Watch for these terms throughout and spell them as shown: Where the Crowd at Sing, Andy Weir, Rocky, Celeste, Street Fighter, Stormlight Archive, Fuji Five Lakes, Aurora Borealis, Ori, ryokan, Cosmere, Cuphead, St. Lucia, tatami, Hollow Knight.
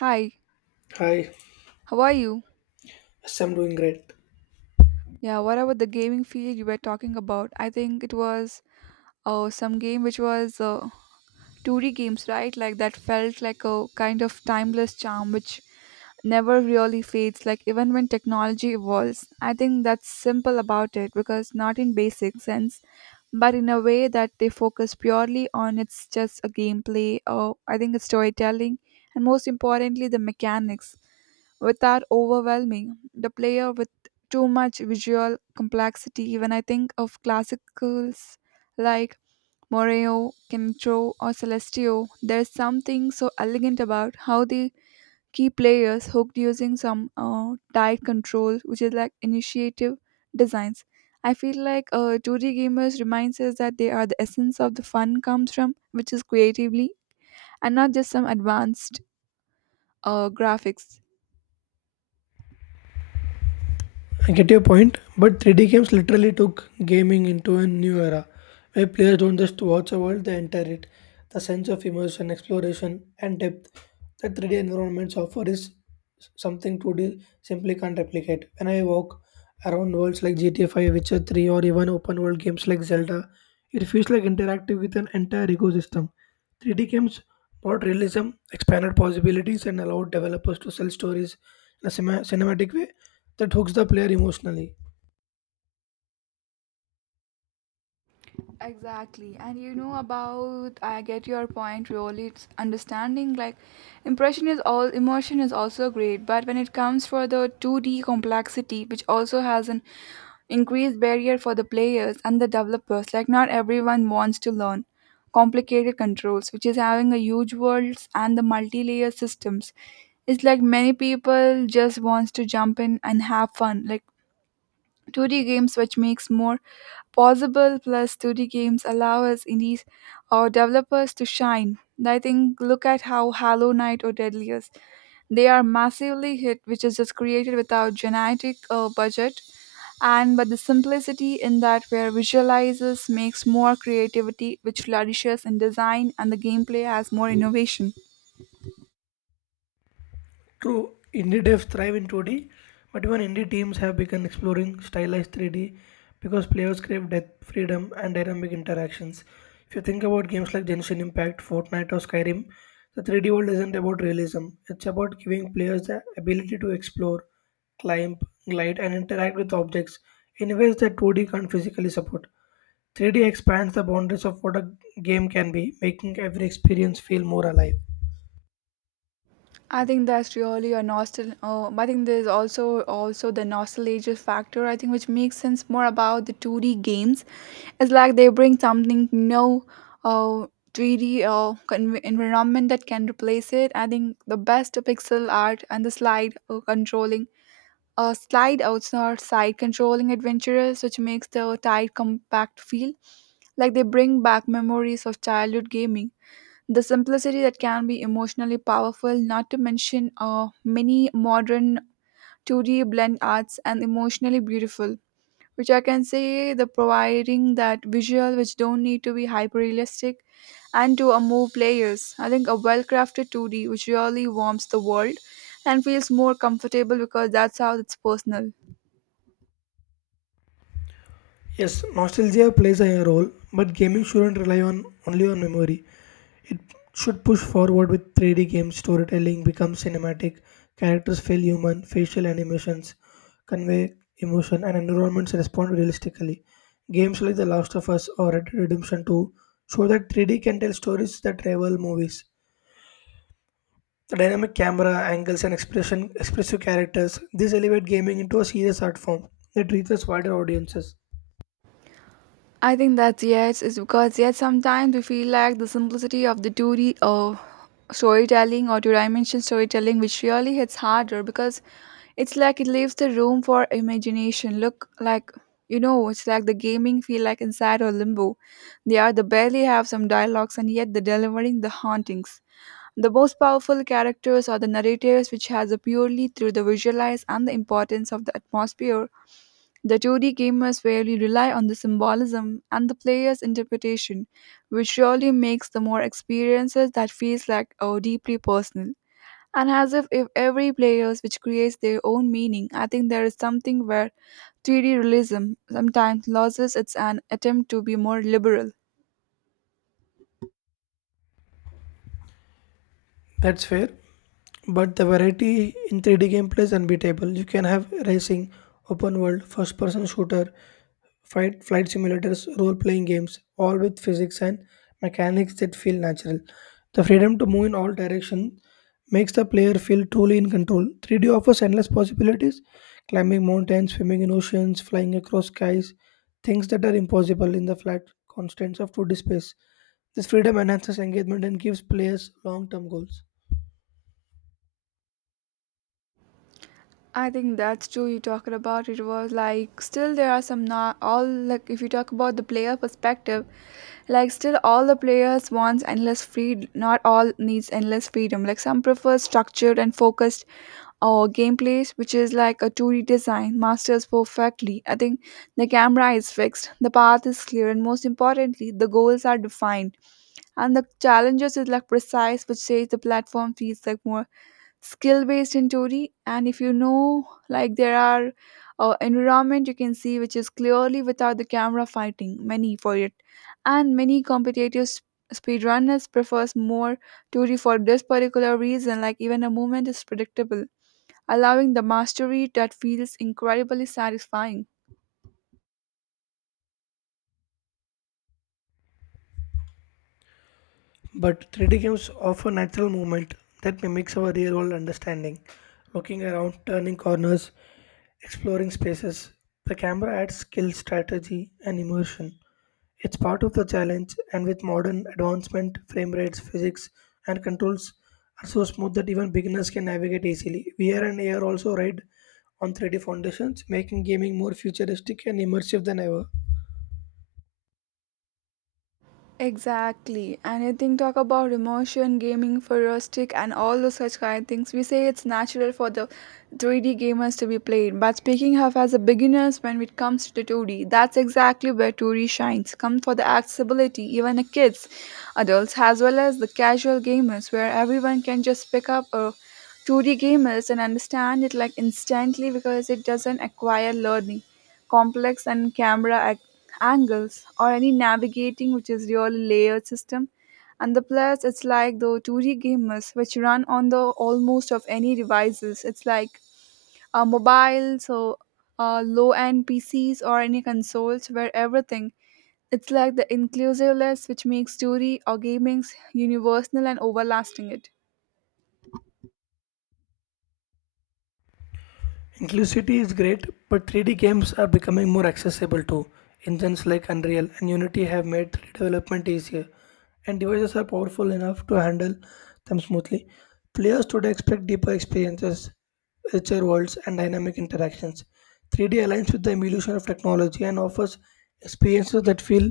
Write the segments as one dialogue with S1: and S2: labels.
S1: Hi,
S2: Hi,
S1: how are you?
S2: yes, I'm doing great.
S1: Yeah, what about the gaming field you were talking about? I think it was some game which was 2D games, right? Like that felt like a kind of timeless charm which never really fades, like even when technology evolves. I think that's simple about it because not in basic sense, but in a way that they focus purely on it's just a gameplay or I think it's storytelling and most importantly the mechanics without overwhelming the player with too much visual complexity. When I think of classicals like Moreo, Kintro, or Celestio, there's something so elegant about how they keep players hooked using some tight control, which is like initiative designs. I feel like 2D gamers reminds us that they are the essence of the fun comes from, which is creatively and not just some advanced graphics.
S2: I get your point, but 3D games literally took gaming into a new era where players don't just watch a world, they enter it. The sense of immersion, exploration, and depth that 3D environments offer is something 2D simply can't replicate. When I walk around worlds like GTA 5, Witcher 3, or even open world games like Zelda, it feels like interactive with an entire ecosystem. 3D games brought realism, expanded possibilities, and allowed developers to sell stories in a cinematic way that hooks the player emotionally.
S1: Exactly. And you know about I get your point really it's understanding like impression is all emotion is also great, but when it comes for the 2D complexity which also has an increased barrier for the players and the developers like not everyone wants to learn complicated controls which is having a huge worlds and the multi-layer systems. It's like many people just wants to jump in and have fun like 2D games which makes more possible plus 2D games allow us indies or developers to shine. I think look at how Hollow Knight or Deadliest, they are massively hit, which is just created without genetic budget, and but the simplicity in that where visualizes makes more creativity, which flourishes in design, and the gameplay has more innovation.
S2: True, indie devs thrive in 2D, but even indie teams have begun exploring stylized 3D because players crave depth, freedom, and dynamic interactions. If you think about games like Genshin Impact, Fortnite, or Skyrim, the 3D world isn't about realism, it's about giving players the ability to explore, climb, glide, and interact with objects in ways that 2D can't physically support. 3D expands the boundaries of what a game can be, making every experience feel more alive.
S1: I think that's really a nostal. I think there's also the nostalgia factor. I think which makes sense more about the two D games. It's like they bring something no, uh, three D environment that can replace it. I think the best pixel art and the slide outside side controlling adventurers, which makes the tight compact feel like they bring back memories of childhood gaming. The simplicity that can be emotionally powerful, not to mention many modern 2D blend arts and emotionally beautiful, which I can say the providing that visual which don't need to be hyper realistic and to move players. I think a well crafted 2D which really warms the world and feels more comfortable because that's how it's personal.
S2: Yes, nostalgia plays a role, but gaming shouldn't rely on only on memory. It should push forward with 3D games, storytelling becomes cinematic, characters feel human, facial animations convey emotion, and environments respond realistically. Games like The Last of Us or Red Dead Redemption 2 show that 3D can tell stories that rival movies. The dynamic camera angles and expressive characters, this elevate gaming into a serious art form that reaches wider audiences.
S1: I think that's yes, is because yet sometimes we feel like the simplicity of the 2D storytelling or 2 dimension storytelling, which really hits harder because it's like it leaves the room for imagination. Look, like you know, it's like the gaming feel like inside or limbo. They are the barely have some dialogues and yet they're delivering the hauntings. The most powerful characters are the narrators, which has a purely through the visualize and the importance of the atmosphere. The 2D gamers rarely rely on the symbolism and the player's interpretation, which really makes the more experiences that feels like oh, deeply personal. And as if every players which creates their own meaning, I think there is something where 3D realism sometimes loses its an attempt to be more liberal.
S2: That's fair. But the variety in 3D gameplay is unbeatable. You can have racing, open world, first person shooter, fight flight simulators, role playing games, all with physics and mechanics that feel natural. The freedom to move in all directions makes the player feel truly in control. 3D offers endless possibilities, climbing mountains, swimming in oceans, flying across skies, things that are impossible in the flat constraints of 2D space. This freedom enhances engagement and gives players long term goals.
S1: I think that's true. You talking about it was like still there are some not all like if you talk about the player perspective, like still all the players wants endless freedom. Not all needs endless freedom. Like some prefer structured and focused or gameplays, which is like a 2D design masters perfectly. I think the camera is fixed, the path is clear, and most importantly, the goals are defined. And the challenges is like precise, which says the platform feels like more skill based in theory and if you know like there are environment you can see which is clearly without the camera fighting many for it and many competitive speedrunners prefers more theory for this particular reason like even a movement is predictable allowing the mastery that feels incredibly satisfying.
S2: But 3D games offer natural movement that mimics our real world understanding. Looking around, turning corners, exploring spaces, the camera adds skill, strategy, and immersion. It's part of the challenge, and with modern advancement, frame rates, physics, and controls are so smooth that even beginners can navigate easily. VR and AR also ride on 3D foundations, making gaming more futuristic and immersive than ever.
S1: Exactly. And I think talk about immersion, gaming, for a stick, and all those such kind of things. We say it's natural for the 3D gamers to be played, but speaking of as a beginners when it comes to the 2D, that's exactly where 2D shines. Come for the accessibility, even the kids, adults, as well as the casual gamers, where everyone can just pick up a 2D gamers and understand it like instantly because it doesn't acquire learning, complex and camera angles or any navigating which is really layered system and the plus it's like the 2D gamers which run on the almost of any devices it's like a mobile so low end pcs or any consoles where everything it's like the inclusive list which makes 2D or gaming's universal and overlasting it.
S2: Inclusivity is great, but 3D games are becoming more accessible too. Engines like Unreal and Unity have made 3D development easier, and devices are powerful enough to handle them smoothly. Players today expect deeper experiences, richer worlds, and dynamic interactions. 3D aligns with the evolution of technology and offers experiences that feel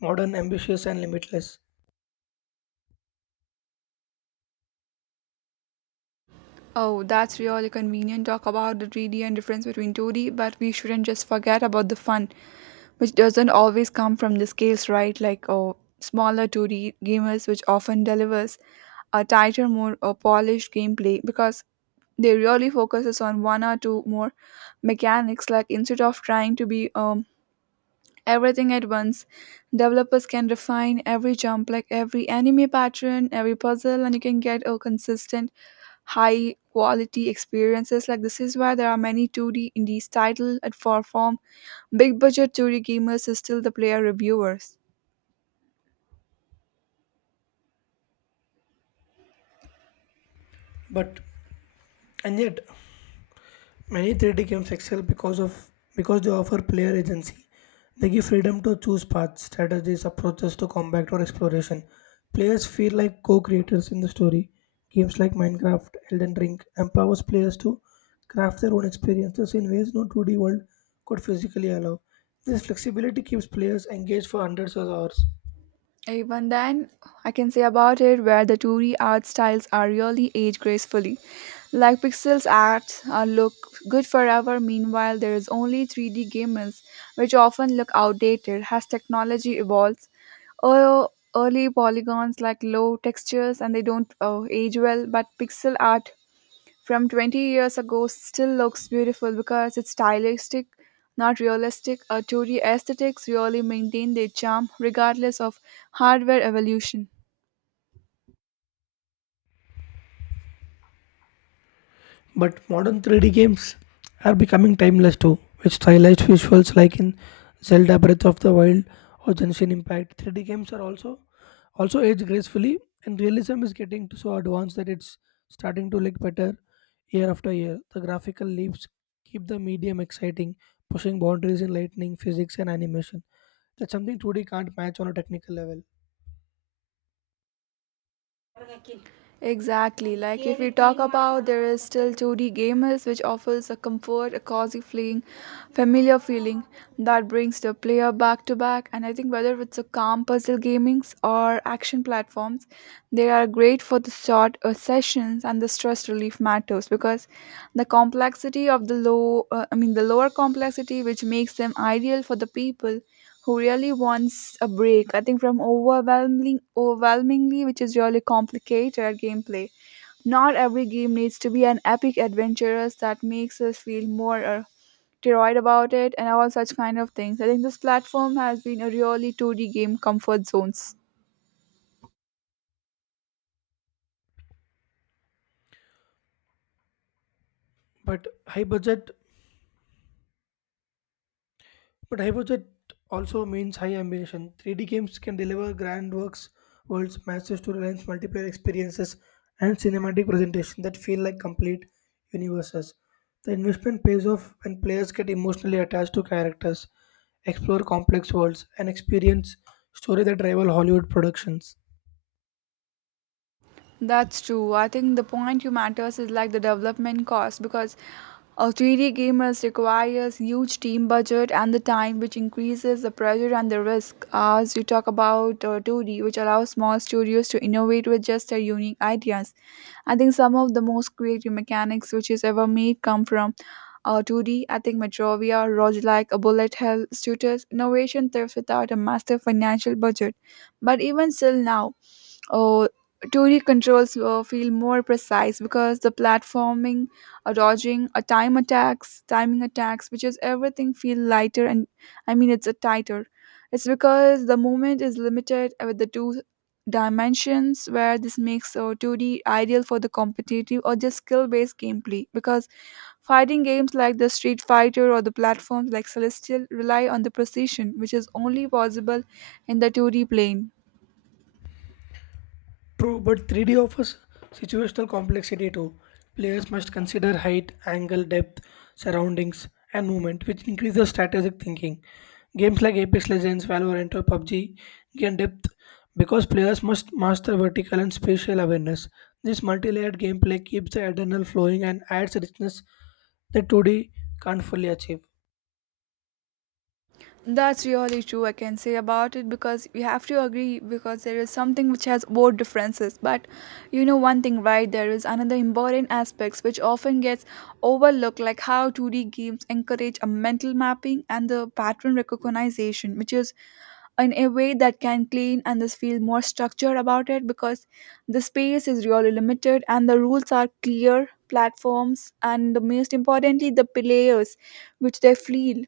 S2: modern, ambitious, and limitless.
S1: Oh, that's really convenient. Talk about the 3D and difference between 2D, but we shouldn't just forget about the fun, which doesn't always come from the scales, right? Like oh, smaller 2D gamers, which often delivers a tighter, more polished gameplay because they really focuses on one or two more mechanics. Like instead of trying to be everything at once, developers can refine every jump, like every anime pattern, every puzzle, and you can get a consistent, high quality experiences. Like this is why there are many 2D indies title at for form big budget Tory gamers still the player reviewers.
S2: But, and yet, many 3D games excel because they offer player agency. They give freedom to choose paths, strategies, approaches to combat or exploration. Players feel like co-creators in the story. Games like Minecraft, Elden Ring empowers players to craft their own experiences in ways no 2D world could physically allow. This flexibility keeps players engaged for hundreds of hours.
S1: Even then, I can say about it where the 2D art styles are really age gracefully. Like Pixels art look good forever, meanwhile, there is only 3D gamers, which often look outdated as technology evolves. Ear- Early polygons like low textures and they don't age well, but pixel art from 20 years ago still looks beautiful because it's stylistic, not realistic. A 2D aesthetics really maintain their charm regardless of hardware evolution.
S2: But modern 3D games are becoming timeless too, with stylized visuals like in Zelda Breath of the Wild or Genshin Impact. 3D games are also age gracefully, and realism is getting to so advanced that it's starting to look better year after year. The graphical leaps keep the medium exciting, pushing boundaries in lighting, physics, and animation. That's something 2D can't match on a technical level.
S1: Exactly. Like if we talk about there is still 2D gamers which offers a comfort, a cozy feeling, familiar feeling that brings the player back to back and I think whether it's a calm puzzle gamings or action platforms, they are great for the short sessions and the stress relief matters because the complexity of the low I mean the lower complexity which makes them ideal for the people who really wants a break, I think, from overwhelming, overwhelmingly, which is really complicated gameplay. Not every game needs to be an epic adventurous that makes us feel more teroid about it and all such kind of things. I think this platform has been a really 2D game comfort zones.
S2: But high budget But high budget also means high ambition. 3D games can deliver worlds, massive storylines, multiplayer experiences, and cinematic presentations that feel like complete universes. The investment pays off when players get emotionally attached to characters, explore complex worlds, and experience story that rival Hollywood productions.
S1: That's true. I think the point you matters is like the development cost because 3D gamers requires huge team budget and the time which increases the pressure and the risk as you talk about 2D which allows small studios to innovate with just their unique ideas. I think some of the most creative mechanics which is ever made come from 2D. I think Metrovia, Roguelike, a Bullet Hell, Shooters, innovation thrives without a massive financial budget. But even still now, oh, Tory controls feel more precise because the platforming, a dodging, a timing attacks, which is everything feel lighter and I mean it's a tighter. It's because the movement is limited with the two dimensions where this makes 2D ideal for the competitive or just skill-based gameplay because fighting games like the Street Fighter or the platforms like Celestial rely on the precision which is only possible in the 2D plane.
S2: True, but 3D offers situational complexity too. Players must consider height, angle, depth, surroundings, and movement, which increases strategic thinking. Games like Apex Legends, Valorant, or PUBG gain depth because players must master vertical and spatial awareness. This multi-layered gameplay keeps the adrenaline flowing and adds richness that 2D can't fully achieve.
S1: That's really true, I can say about it because we have to agree because there is something which has both differences. But you know, one thing, right? There is another important aspects which often gets overlooked, like how 2D games encourage a mental mapping and the pattern recognition, which is in a way that can clean and this feel more structured about it because the space is really limited and the rules are clear platforms and the most importantly the players which they feel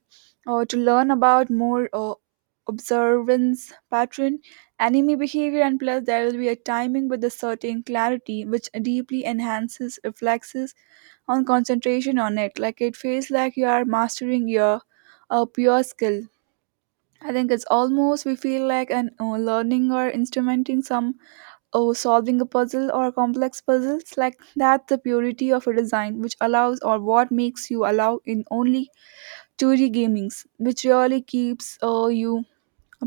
S1: to learn about more observance pattern enemy behavior and plus there will be a timing with a certain clarity which deeply enhances reflexes on concentration on it like it feels like you are mastering your pure skill. I think it's almost we feel like an learning or instrumenting some or solving a puzzle or complex puzzles like that's the purity of a design which allows or what makes you allow in only story gamings, which really keeps you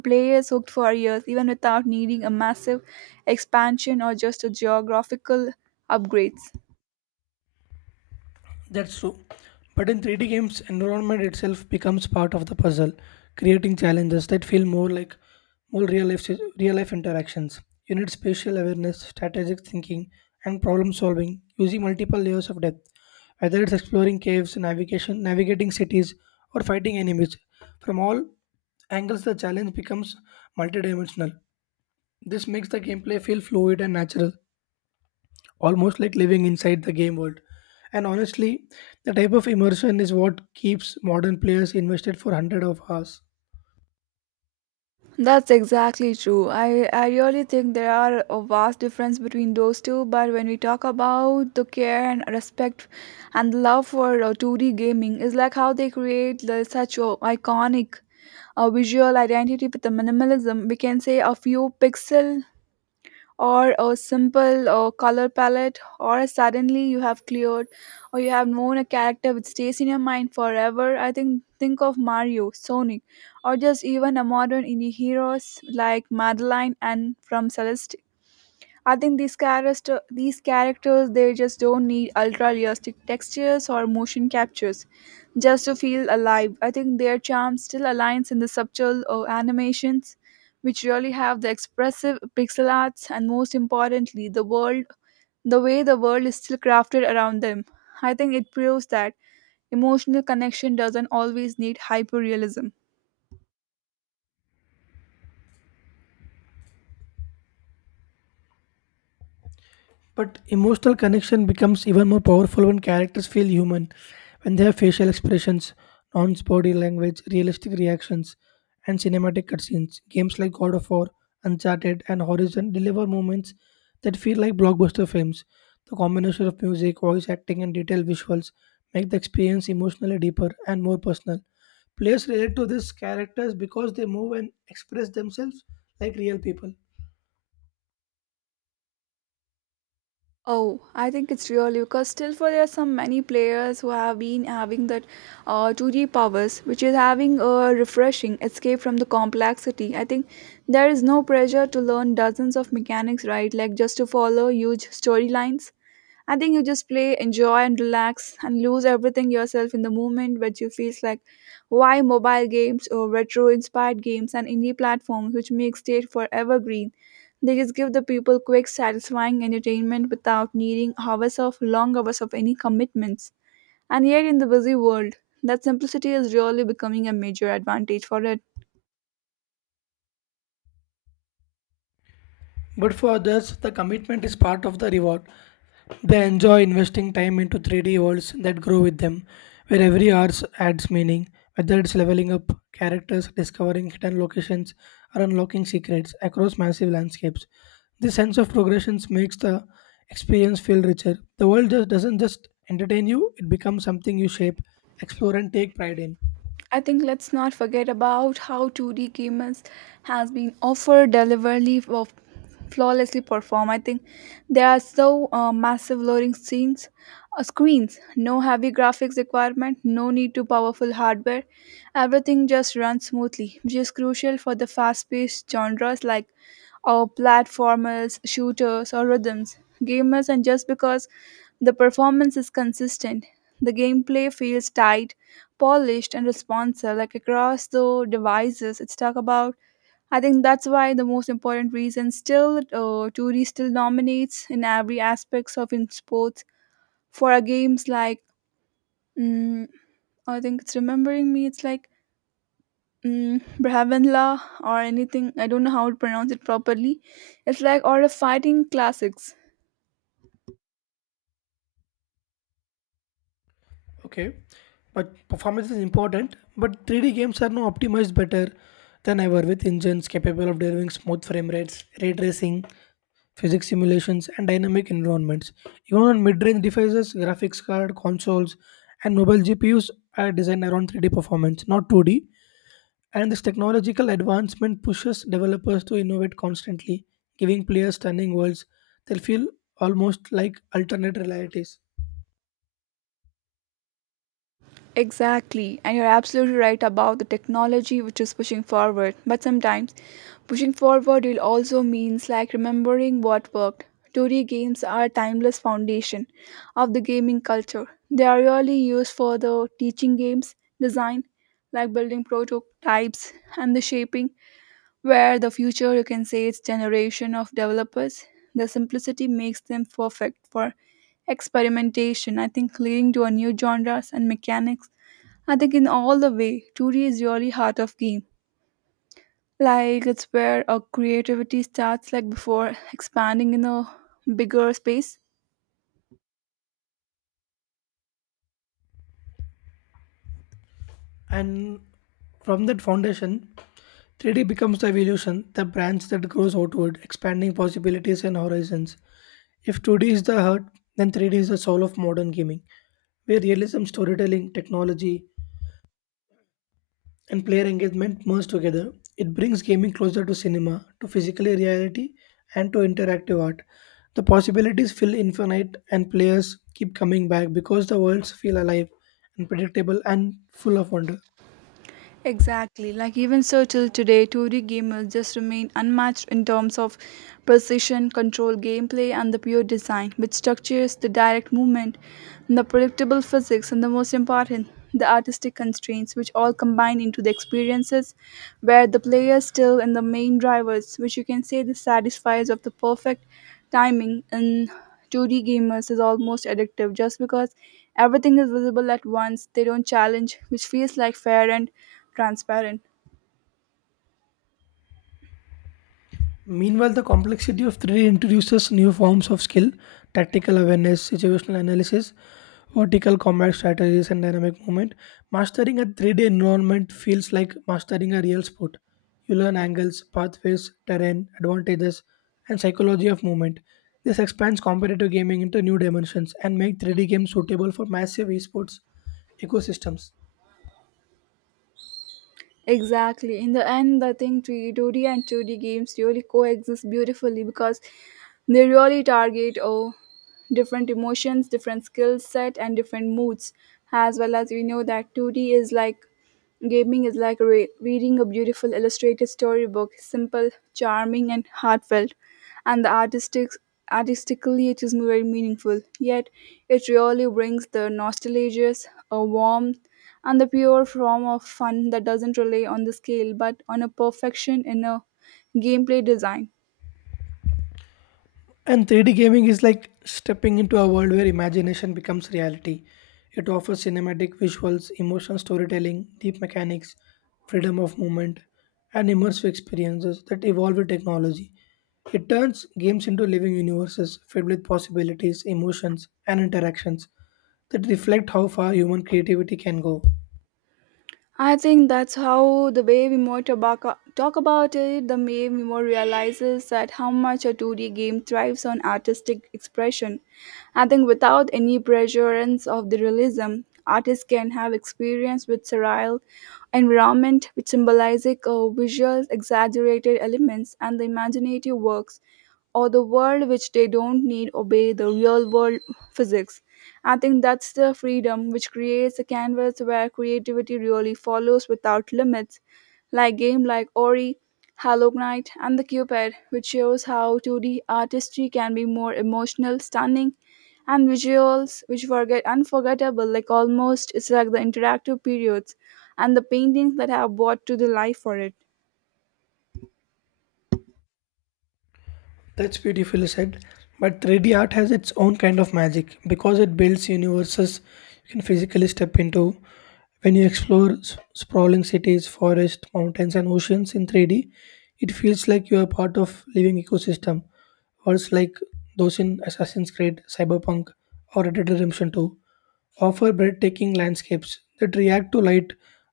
S1: players hooked for years, even without needing a massive expansion or just a geographical upgrades.
S2: That's true. But in 3D games, environment itself becomes part of the puzzle, creating challenges that feel more like more real life interactions. You need spatial awareness, strategic thinking, and problem solving using multiple layers of depth. Whether it's exploring caves, navigating cities, or fighting enemies, from all angles the challenge becomes multidimensional. This makes the gameplay feel fluid and natural almost like living inside the game world. And honestly, the type of immersion is what keeps modern players invested for hundreds of hours.
S1: That's exactly true. I really think there are a vast difference between those two, but when we talk about the care and respect and the love for 2D gaming, is like how they create the, such a iconic visual identity with the minimalism. We can say a few pixel or a simple color palette, or suddenly you have cleared or you have known a character which stays in your mind forever. I think of Mario, Sonic, or just even a modern indie heroes like Madeline and from Celeste. I think these characters they just don't need ultra realistic textures or motion captures just to feel alive. I think their charm still aligns in the subtle animations, which really have the expressive pixel arts, and most importantly, the world, the way the world is still crafted around them. I think it proves that emotional connection doesn't always need hyperrealism.
S2: But emotional connection becomes even more powerful when characters feel human, when they have facial expressions, nuanced body language, realistic reactions, and cinematic cutscenes. Games like God of War, Uncharted, and Horizon deliver moments that feel like blockbuster films. The combination of music, voice acting, and detailed visuals make the experience emotionally deeper and more personal. Players relate to these characters because they move and express themselves like real people.
S1: Oh, I think it's really because still for there are some many players who have been having that 2G powers, which is having a refreshing escape from the complexity. I think there is no pressure to learn dozens of mechanics, right? Like just to follow huge storylines. I think you just play, enjoy, and relax and lose everything yourself in the moment which you feels like why mobile games or retro inspired games and indie platforms which make state forever green. They just give the people quick, satisfying entertainment without needing hours of long hours of any commitments. And yet in the busy world, that simplicity is really becoming a major advantage for.
S2: But for others, the commitment is part of the reward. They enjoy investing time into 3D worlds that grow with them, where every hour adds meaning, whether it's leveling up characters, discovering hidden locations, or unlocking secrets across massive landscapes. This sense of progression makes the experience feel richer. The world just doesn't just entertain you, it becomes something you shape, explore, and take pride in.
S1: I think let's not forget about how 2D gamers has been offered deliberately of flawlessly perform. I think there are so massive loading scenes, screens, no heavy graphics requirement, no need to powerful hardware. Everything just runs smoothly, which is crucial for the fast-paced genres like our platformers, shooters, or rhythms. Gamers, and just because the performance is consistent. The gameplay feels tight, polished, and responsive, like across the devices it's talked about. I think that's why the most important reason still 2D still dominates in every aspects of in sports for our games like mm, I think it's remembering me. It's like Brahmanla or anything. I don't know how to pronounce it properly. It's like all the fighting classics.
S2: Okay, but performance is important, but 3D games are now optimized better than ever with engines capable of delivering smooth frame rates, ray tracing, physics simulations, and dynamic environments. Even on mid-range devices, graphics card, consoles, and mobile GPUs are designed around 3D performance, not 2D. And this technological advancement pushes developers to innovate constantly, giving players stunning worlds that feel almost like alternate realities.
S1: Exactly, and you're absolutely right about the technology which is pushing forward. But sometimes pushing forward will also means like remembering what worked. Today games are a timeless foundation of the gaming culture. They are really used for the teaching games design, like building prototypes and the shaping, where the future you can say it's generation of developers. The simplicity makes them perfect for experimentation, I think leading to a new genres and mechanics. I think in all the way, 2D is really heart of game. Like it's where our creativity starts like before expanding in a bigger space.
S2: And from that foundation, 3D becomes the evolution, the branch that grows outward, expanding possibilities and horizons. If 2D is the heart, then 3D is the soul of modern gaming, where realism, storytelling, technology, and player engagement merge together. It brings gaming closer to cinema, to physical reality, and to interactive art. The possibilities feel infinite, and players keep coming back because the worlds feel alive, unpredictable, and full of wonder.
S1: Exactly. Like even so till today, 2D gamers just remain unmatched in terms of precision, control, gameplay, and the pure design, which structures the direct movement, the predictable physics, and the most important, the artistic constraints, which all combine into the experiences where the player is still in the main drivers, which you can say the satisfies of the perfect timing. And 2D gamers is almost addictive just because everything is visible at once. They don't challenge, which feels like fair and transparent.
S2: Meanwhile, the complexity of 3D introduces new forms of skill, tactical awareness, situational analysis, vertical combat strategies, and dynamic movement. Mastering a 3D environment feels like mastering a real sport. You learn angles, pathways, terrain, advantages, and psychology of movement. This expands competitive gaming into new dimensions and makes 3D games suitable for massive esports ecosystems.
S1: Exactly. In the end, I think 2D and 2D games really coexist beautifully because they really target different emotions, different skill set, and different moods. As well as we know that 2D is like gaming is like reading a beautiful illustrated storybook, simple, charming, and heartfelt. And the artistically, it is very meaningful. Yet, it really brings the nostalgia, a warmth, and the pure form of fun that doesn't rely on the scale but on a perfection in a gameplay design.
S2: And 3D gaming is like stepping into a world where imagination becomes reality. It offers cinematic visuals, emotional storytelling, deep mechanics, freedom of movement, and immersive experiences that evolve with technology. It turns games into living universes filled with possibilities, emotions, and interactions that reflect how far human creativity can go.
S1: I think that's how the way we more tobacco talk about it, the way we more realizes that how much a 2D game thrives on artistic expression. I think without any reassurance of the realism, artists can have experience with surreal environment which symbolizes visual exaggerated elements and the imaginative works or the world which they don't need obey the real world physics. I think that's the freedom which creates a canvas where creativity really follows without limits, like game like Ori, Hollow Knight, and the Cuphead, which shows how 2D artistry can be more emotional, stunning, and visuals which were get unforgettable, like almost it's like the interactive periods and the paintings that have brought to the life for it.
S2: That's beautifully said. But 3D art has its own kind of magic because it builds universes you can physically step into. When you explore sprawling cities, forests, mountains, and oceans in 3D, it feels like you are part of living ecosystem. Words like those in Assassin's Creed, Cyberpunk, or Red Dead Redemption 2 offer breathtaking landscapes that react to light,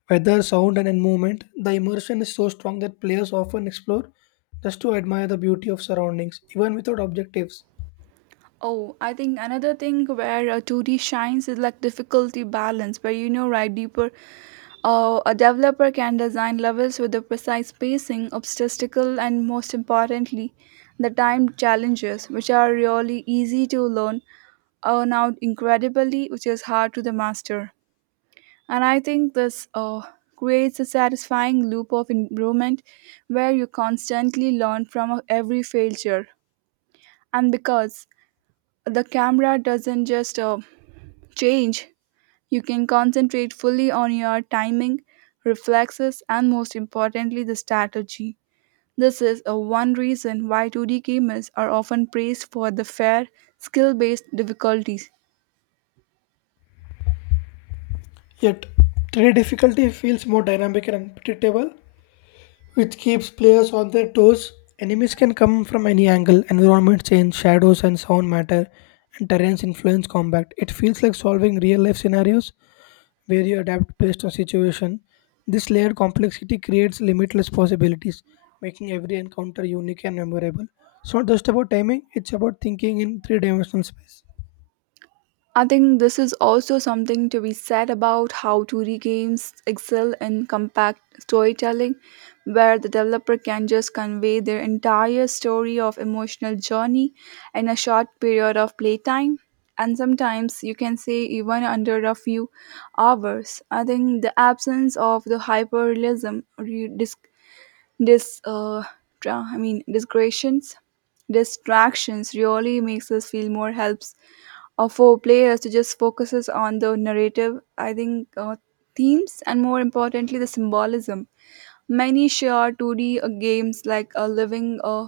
S2: weather, sound, and movement. The immersion is so strong that players often explore just to admire the beauty of surroundings, even without objectives.
S1: Oh, I think another thing where 2D shines is like difficulty balance, where right, deeper. A developer can design levels with the precise spacing, obstacle, and most importantly, the time challenges, which are really easy to learn, are now incredibly, which is hard to the master. And I think this creates a satisfying loop of improvement where you constantly learn from every failure. And because the camera doesn't just change, you can concentrate fully on your timing, reflexes, and most importantly, the strategy. This is a one reason why 2D gamers are often praised for the fair, skill based difficulties.
S2: Yet, 3D difficulty feels more dynamic and unpredictable, which keeps players on their toes. Enemies can come from any angle, environment change, shadows and sound matter, and terrains influence combat. It feels like solving real life scenarios where you adapt based on situation. This layered complexity creates limitless possibilities, making every encounter unique and memorable. It's not just about timing, it's about thinking in three dimensional space.
S1: I think this is also something to be said about how 2D games excel in compact storytelling, where the developer can just convey their entire story of emotional journey in a short period of playtime. And sometimes you can say even under a few hours. I think the absence of the hyperrealism, or you dis, dis, tra- I mean, digressions, distractions really makes us feel more helps for players to just focuses on the narrative. I think themes and more importantly the symbolism many share 2d games like a living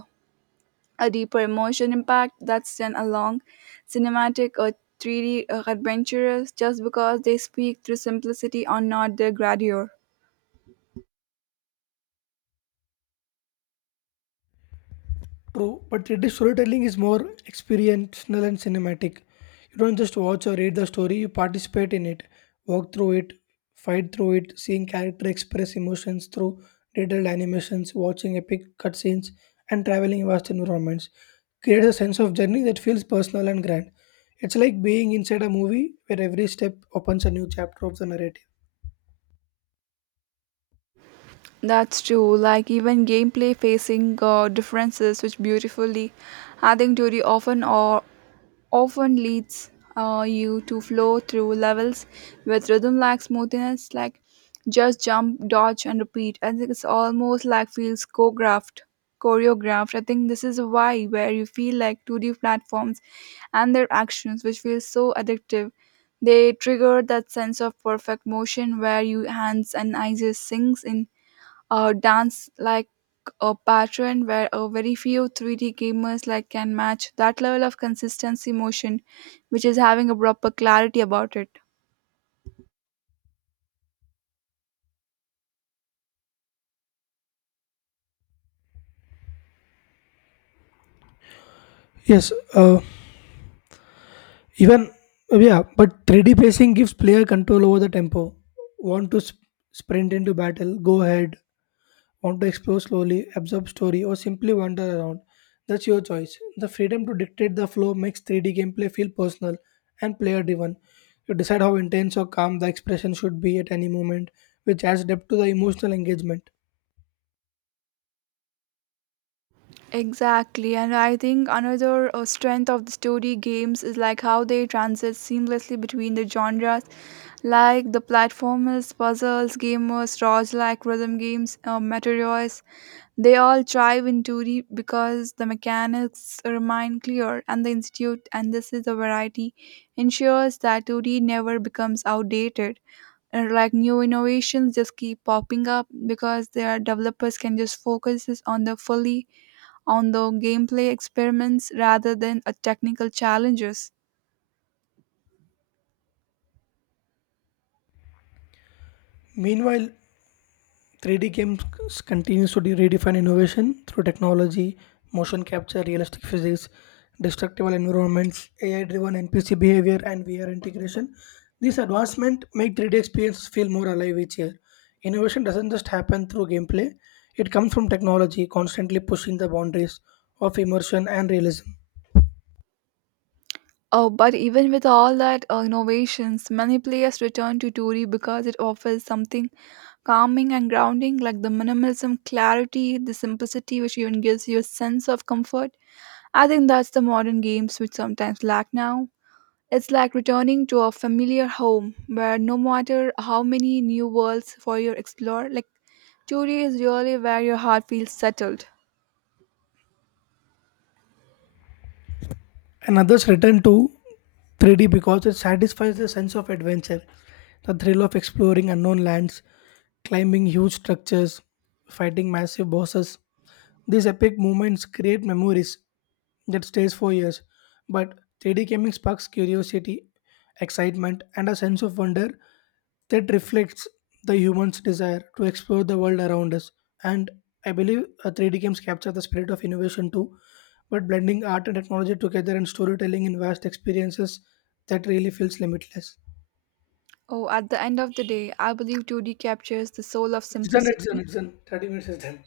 S1: a deeper emotion impact that's then along cinematic or 3d adventurers just because they speak through simplicity or not their grandeur.
S2: True, but British storytelling is more experiential and cinematic. You don't just watch or read the story, you participate in it, walk through it, fight through it, seeing character express emotions through detailed animations, watching epic cutscenes, and traveling vast environments. Creates a sense of journey that feels personal and grand. It's like being inside a movie where every step opens a new chapter of the narrative.
S1: That's true, like even gameplay facing differences which beautifully I think 2d often leads you to flow through levels with rhythm like smoothness, like just jump, dodge, and repeat. I think it's almost like feels choreographed. I think this is why where you feel like 2D platforms and their actions, which feels so addictive. They trigger that sense of perfect motion where you hands and eyes just sinks in a dance like a pattern where a very few 3D gamers like can match that level of consistency motion which is having a proper clarity about it.
S2: Yes, Even yeah, but 3D pacing gives player control over the tempo. Want to sprint into battle? Go ahead. Want to explore slowly, absorb story, or simply wander around? That's your choice. The freedom to dictate the flow makes 3D gameplay feel personal and player driven. You decide how intense or calm the expression should be at any moment, which adds depth to the emotional engagement.
S1: Exactly, and I think another strength of the story games is like how they transit seamlessly between the genres, like the platformers, puzzles, gamers, roguelike rhythm games, meteors. They all thrive in Turi because the mechanics remain clear and the institute and this is a variety ensures that Turi never becomes outdated. And like new innovations just keep popping up because their developers can just focus is on the fully on the gameplay experiments rather than a technical challenges.
S2: Meanwhile, 3D games continues to redefine innovation through technology, motion capture, realistic physics, destructible environments, AI-driven NPC behavior, and VR integration. These advancements make 3D experiences feel more alive each year. Innovation doesn't just happen through gameplay; it comes from technology constantly pushing the boundaries of immersion and realism.
S1: Oh, but even with all that innovations, many players return to Tori because it offers something calming and grounding, like the minimalism, clarity, the simplicity, which even gives you a sense of comfort. I think that's the modern games which sometimes lack now. It's like returning to a familiar home where no matter how many new worlds for you explore, like two D is really where your heart feels settled.
S2: And others return to 3D because it satisfies the sense of adventure, the thrill of exploring unknown lands, climbing huge structures, fighting massive bosses. These epic moments create memories that stays for years. But 3D gaming sparks curiosity, excitement, and a sense of wonder that reflects the human's desire to explore the world around us. And I believe 3D games capture the spirit of innovation too, but blending art and technology together and storytelling in vast experiences that really feels limitless.
S1: Oh, at the end of the day, I believe 2D captures the soul of
S2: It's done, it's done,
S1: simplicity.
S2: it's done. 30 minutes is done.